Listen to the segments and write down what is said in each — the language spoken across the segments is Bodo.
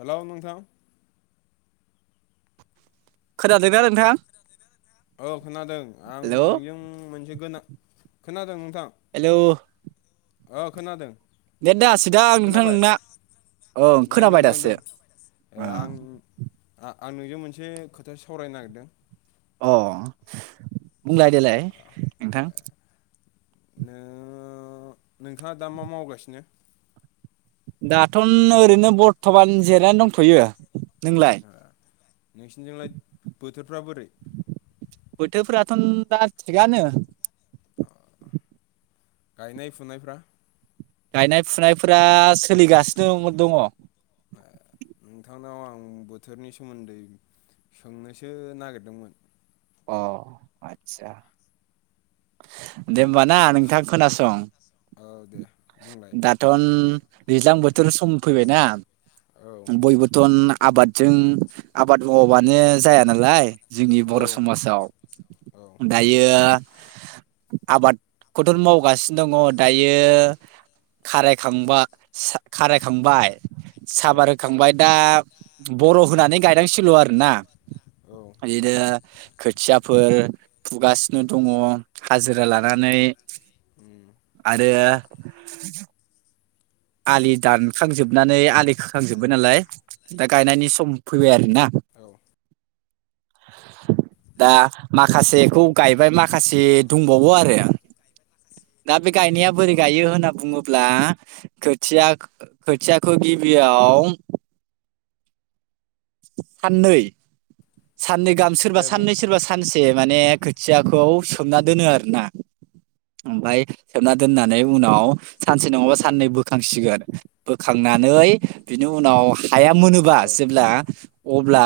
हेलौ नोंथां। खोनादोंना नोंथां। औ खोनादों आं हेलौ नोंजों मोनसे गोनां खोनादों नोंथां। हेलौ ओ खोनादों। नेट नाङासै दां नोंथां खोनाबाय नोंना। ओं नांदों खोनाबाय नांदों दासो ए आं आं नोंजों मोनसे खोथा सावरायनो नागिरदों। अह बुंलाय देलाय नोंथां ओ नोंथाङा दा मा मावगासिनो। दाथ' ओरैनो बरथ'मान जिरनानै दंथ'यो नोंलाय। ओ, नोंसिनिजोंलाय बोथोरफ्रा बोरै बोथोरफोराथ'दा थिगानो गायनाय फुनायफ्रा गायनाय फुनायफोरा सोलिगासिनो दङ। नोंथांनाव आं बोथोरनि सोमोन्दै सोंनोसो नागिरदोंमोन। अह आदसा। दे होमबा ना सो- नोंथां खोनासं औ दे बुंलाय दाथ'। दैज्लां बोथोर सम फैबायना औ बयबोथ' ना आबादजों आबाद मावाबानो जाया नालाय जोंनि औ बर' समाजाव औ दायो आबादखौथ' मावगासिनो दङ दायो खारे खांबा खारे खांबाय। औ साबार होखांबाय दा बर' होनानै गायनांसिगौ आरो ना औ बिदिनो खोथियाफोर फुगासिनो दङ'। हाजिरा उम लानानै उम आरो- आलि दानखांजोबनानै आलि खोखांजोब्बाय नालाय दा गायनायनि सम फैबायआरो। ना औ [inaudible] दा माखासेखौ गायबाय माखासे दंबावो आरो। दा बे गायनाया औ बोरै गायो होनना बुङोब्ला- खोथिया खोथियाखौ गिबियाव साननै साननै गाहाम सोरबा दे बुं साननै सोरबा सानसे माने- खोथियाखौ सोमना दोनो आर ना ओमफफ्राय सोमना दोननानै उनाव- सानसे नङाबा औ साननै बोखांसिगोन बोखांनानै बिनि उनाव हाया मोनोबा औ जेब्ला अब्ला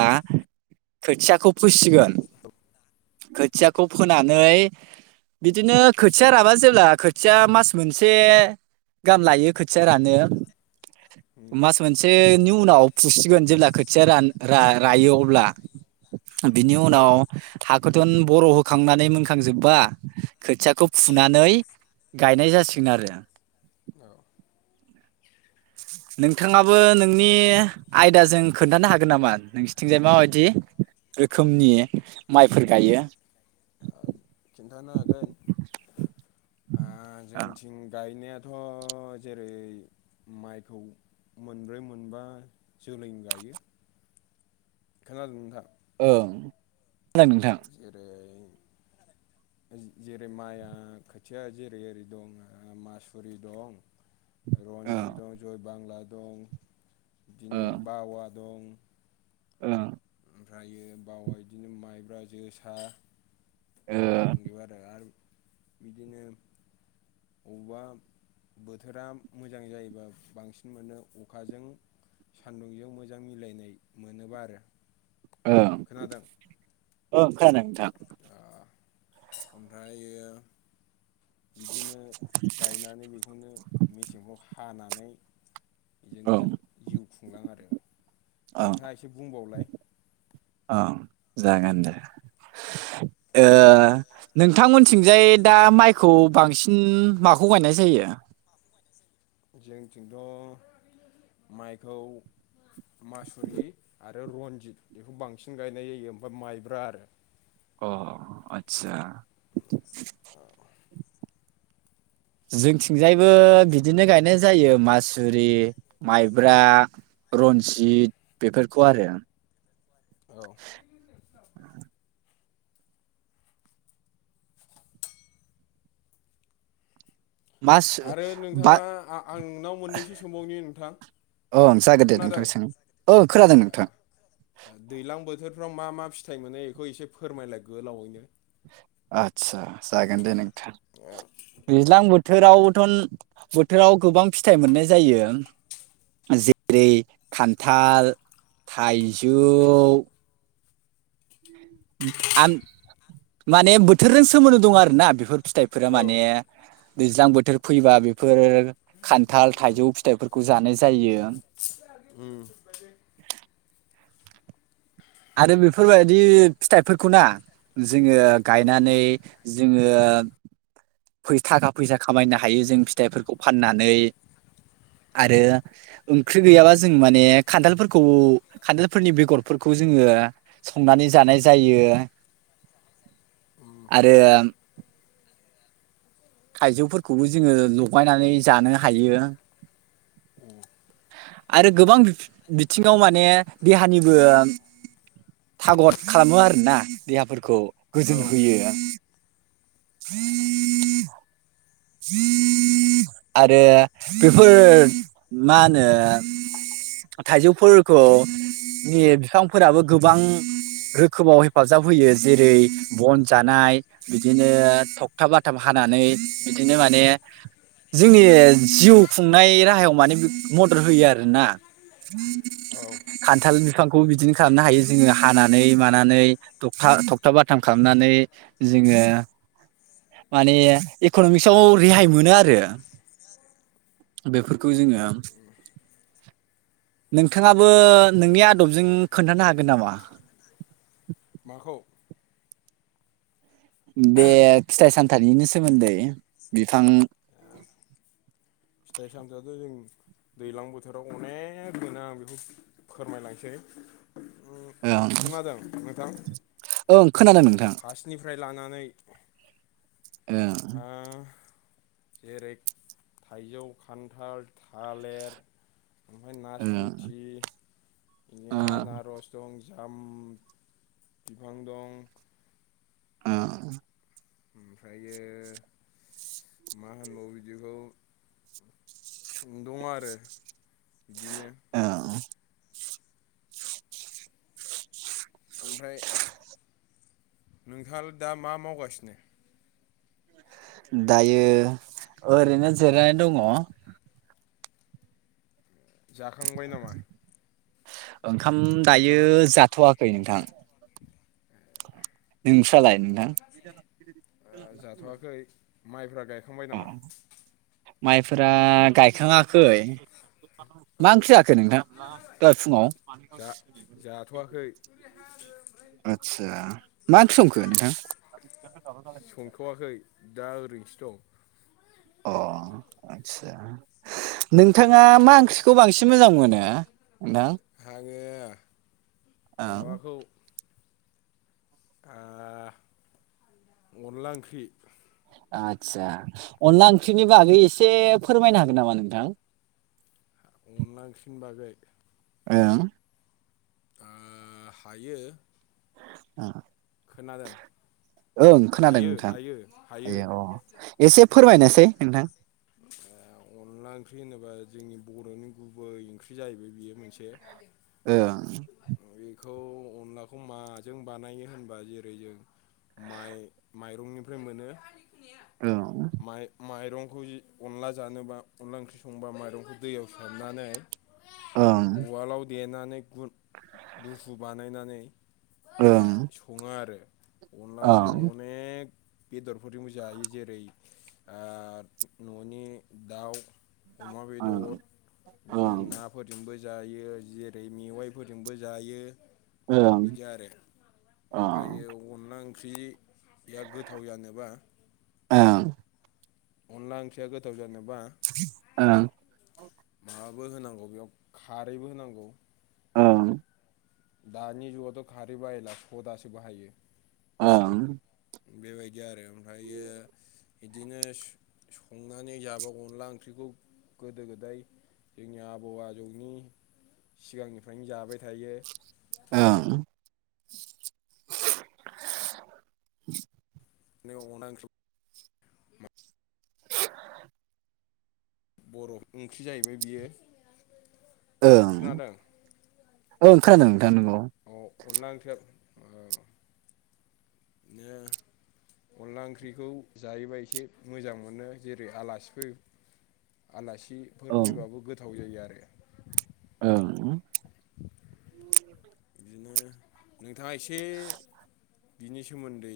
खोथियाखौ फुसिगोन। खोथियाखौ फोनानै बिदिनो खोथिया रबा जेला खोथिया मास मोनसे गाहाम लायो खोथिया रानो- उम मास मोनसेनि उनाव फुसिगोन जेब्ला खोथिया रान रायो अब्ला बिनि औ उनाव हाग गोथोन बर' होखांनानै मोनखांजोबबा खोथियाखौ फुनानै- गायनाय जासिगोन आरो। औ नोंथाङाबो नोंनि आयदाजों खोन्थानो हागोन नामा नोंसिथिंजाय माबायदि? रोखोमनि माइफोर गायो खिन्थानो हागोन ओ जोंथिं गायनाया'- अ जेरै- माइखौ मोनब्रै मोनबा जोलै गायो। खोनादों नोंथां ओं आ, खोनादों नोंथां जेरै- जेरै माइआ खोथिया जेरै ओरै दं मासुरि दं, ओं रनजित दं जय बांला दं बिदिनो ओं बावा दं, ओं ओमफ्रायो बावाय बिदिनो माइब्रा जोसा ओ दंजोबो आरो बिदिनो बबा बोथोरा मोजां जायोबा बांसिन मोनो अखाजों- सान्दुंजों मोजां मिलायनाय मोनोबा आरो ओं खोनादों? ओं खोनादों नोंथां ओमफ्राय बिदिनो गायनानै बेखौनो मेसेंआव हानानै- औ जोङो जिउ खुंलाङो आरो औ नोंथाङा एसे बुंबावलाय औ जागोन दे। ओ नोंथांमोनथिंजाय दा माइखौ बांसिन माखौ गाय? [unintelligible] जोंथिंथ' माइखौ मासुरि आरो रनजित बेखौ बांसिन गायनाय जायो ओमफ्राय माइब्रा आरो अ आतसा। जोंथिंजायबो बिदिनो गायनाय जायो मासुरि माइब्रा, रनजित बेफोरखौ आरो [inaudible] मास आरो बा नोंथाङा आं-आंनाव मोननैसो सोंबावनि नोंथां। औ जागोन दे नोंथां खोनादों सों ओं खोनादों नोंथां। दैलां बोथोरफ्राव मा मा फिथाइ मोनो बेखौ एसे फोरमायलाय गोलावैनो। आतसा जागोन दे नोंथां ओ, दैज्लां बोथोरावथ'न बोथोराव गोबां फिथाइ मोननाय जायो। जेरै खान्थाल, थाइजौ, आन माने बोथोरजों सोमोन्दो दं आरोना बेफोर फिथाइफोरा औ माने दैज्लां बोथोर फैबा बेफोर खान्थाल थाइजौ फिथाइफोरखौ जानाय जायो। आरो बेफोरबायदि फिथाइफोरखौ ना जोङो गायनानै जोङो फै-थाखा फैसा खामायनो हायो जों फिथाइफोरखौ फाननानै। आरो ओंख्रि गैयाबा जों माने उम खान्थालफोरखौ खान्थालफोरनि बेगरफोरखौ जोङो संनानै जानाय जायो। आसा [unintelligible] आरो थाइजौफोरखौबो जोङो लगायनानै जानो हायो। आरो गोबां बि-बिथिङाव माने देहानिबो थागद खालामो आरोना देहाफोरखौ। औ गोजोन होयो। ह [unintelligible] आरो बेफोर मा होनो थाइजौफोरखौ नि बिफांफोराबो गोबां रोखोमाव हेफाजाब होयो जेरै बन जानाय बिदिनो थगथाब बाथाब हानाय हानानै बिदिनो माने जोंनि जिउ खुंनाय राहायाव माने मदद होयो आरोना। ह औ [unintelligible] खान्थाल बिफांखौ बिदिनो खालामनो हायो जोङो हानानै मानानै थखथा थखथाब बाथाम खालामनानै नै जोङो माने इक'न'मिक्सआव रेहाय मोनो आरो। बेफोरखौ जोङो नोंथाङाबो नोंनि आदबजों खोन्थानो हागोन नामा? माखौ? बे फिथाइ सामथाइनिनो सोमोन्दै बिफां फिथाइ सामथाइयाथ' जों दैलां बोथोराव अनेक मोनो आं बेखौ फोरमायलांसै। उम, ओं खोनादों नोंथां ओं खोनादों। नोंथां फार्स्टनिफ्राय लानानै ए ओ जेरै थाइजौ, खान्थाल, थालेर ओमफ्राय ओं नासपुथि बिदिनो ओं आनारस दं। जाम बिफां दं। ओं ओमफ्रायो मा होनबावो बिदिखौ। दं आरो बिदिनो ओं ओमफ्राय नोंथाङा दा मा मावगासिनो? दायो ओरैनो जिरायनानै दङ। जाखांबाय नामा? ओंखाम दायो नोंथाङा जाथखै नोंथां नोंस्रालाय नोंथां? जाथ'वाखै माइफ्रा गायखांबाय अ नामा? माइफोरा गायखाङाखै। औ मा ओंख्रि जाखो नोंथां दहाय फुङाव। जा जाथ'वाखै आतसा मा ओंख्रि संखो नोंथां? [unintelligible] संथ'वाखै दा ओरैनोसो दं। अ आदसा। नोंथाङा मा ओंख्रिखौ बांसिन मोजां मोनो? नोंथां? आङो ओं माबाखौ ओ अनला ओंख्रि आदसा अनला ओंख्रिनि बागै एसे फोरमायनो हागोन नामा नोंथां? अनला ओंख्रिनि बागै ओं ओ हायो। ओ खोनादों? ओं खोनादों हायो नोंथां हायो हायो आय एसे फोरमायनोसै नोंथां। [inaudible] अनला ओंख्रि होनोबा जोंनि बरनि गुबै ओंख्रि जायैबाय बियो मोनसे ओ खौ अनलाखौ माजों बानायो होनबा जेरै जों माइ माइरंनिफ्राय मोनो ओं माइ माइरंखौ। अनला जानोबा अनला ओंख्रि संबा माइरंखौ दैयाव सोमनानै ओं उवालाव देनानै गुन दुफु बानायनानै सङो आरो। अनलाखौ जों ओं अनेख बेदरफोरजोंबो जायो जेरै ओ। ननि दाउ अमा ओं बेदर ओं बिदिनो नाफोरजोंबो। जायो जेरै मेवाइफोरजोंबो जायो। ओं बिदि आरो ओं ओमफायो अनला ओंख्रि। या गोथाव जानोबा। ओं अनला ओंख्रिया गोथाव जानोबा मा बो होनांगौ बेयाव खारैबो होनांगौ। औ दानि जुगावथ खारै बायला सदासो बाहायो। ओम बेबायदि आरो ओमफ्रायो। बिदिनो संनानै जाबा अनला ओंख्रिखौ गोदो गोदाय जोंनि आबौ आजौनि सिगांनिफ्रायनो जाबाय थायो। ओं [inaudible] बे अनला ओंख्रियाव बरफ ओंख्रि जायैबाय बियो ओं खोनादों? ओं खोनादों। नोंथां नंगौ अ अनला ओंख्रिया ओ दिनो। अनला ओंख्रिखौ जायोबा एसे मोजां मोनो जेरै आलासिफोर आलासिफोर ओं फैबाबो गोथाव जायो आ ओं बिदिनो नोंथाङा एसे बिनि सोमोन्दै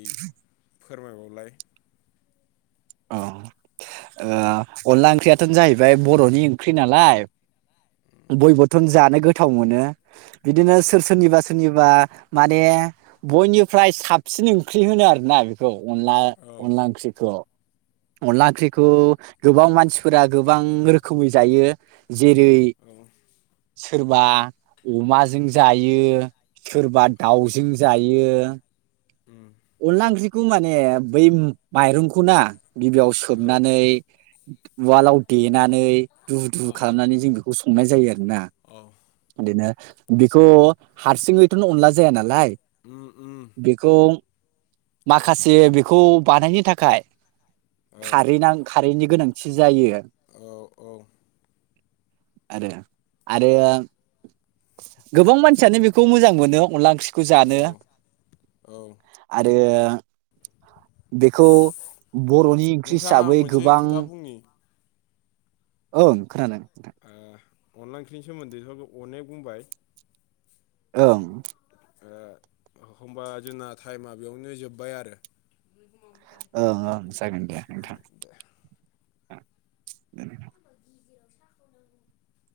फोरमायबावलाय। अ ओ अनला ओंख्रियाथ'न जाहैबाय बर'नि ओंख्रि नालाय बयबोथन जानो गोथाव मोनो बिदिनो औ सोर सोरनिबा सोरनिबा माने बयनिफ्राय साबसिन ओंख्रि होनो आरो ना बेखौ अनला औ अनला ओंख्रिखौ अनला ओंख्रिखौ गोबां मानसिफोरा गोबां रोखोमै जायो जेरै औ सोरबा अमाजों जायो सोरबा औ दाउजों जायो उम अनला ओंख्रिखौ माने बै माइरंखौ ना गिबियाव औ सोमनानै उवालाव देनानै दुु दुु औ खालामनानै जों बेखौ संनाय जायो आरोना औ ओ बेखौ हारसिङैथ'नो अनला जाया नालाय उम उम बेखौ माखासे बेखौ बानायनो थाखाय औ खारै नां खारैनि गोनांथि जायो। औ औ आरो आरो गोबां मानसियानो बेखौ मोजां मोनो अनला ओंख्रि खौ औ जानो औ आरो बेखौ बर'नि ओंख्रि नोंथां आं हिसाबै मोनसे गोबां खोथा बुंनि ओं खोनादों ओ अनला ओख्रिनि सोमोन्दै [unintelligible] अनेग बुंबाय ओं एखमबा जोंना टाइमा बेयावनो जोब्बाय आरो ओं ओं जागोन दे नोंथां गिेजिराव साखाव नांगौ [unintelligible]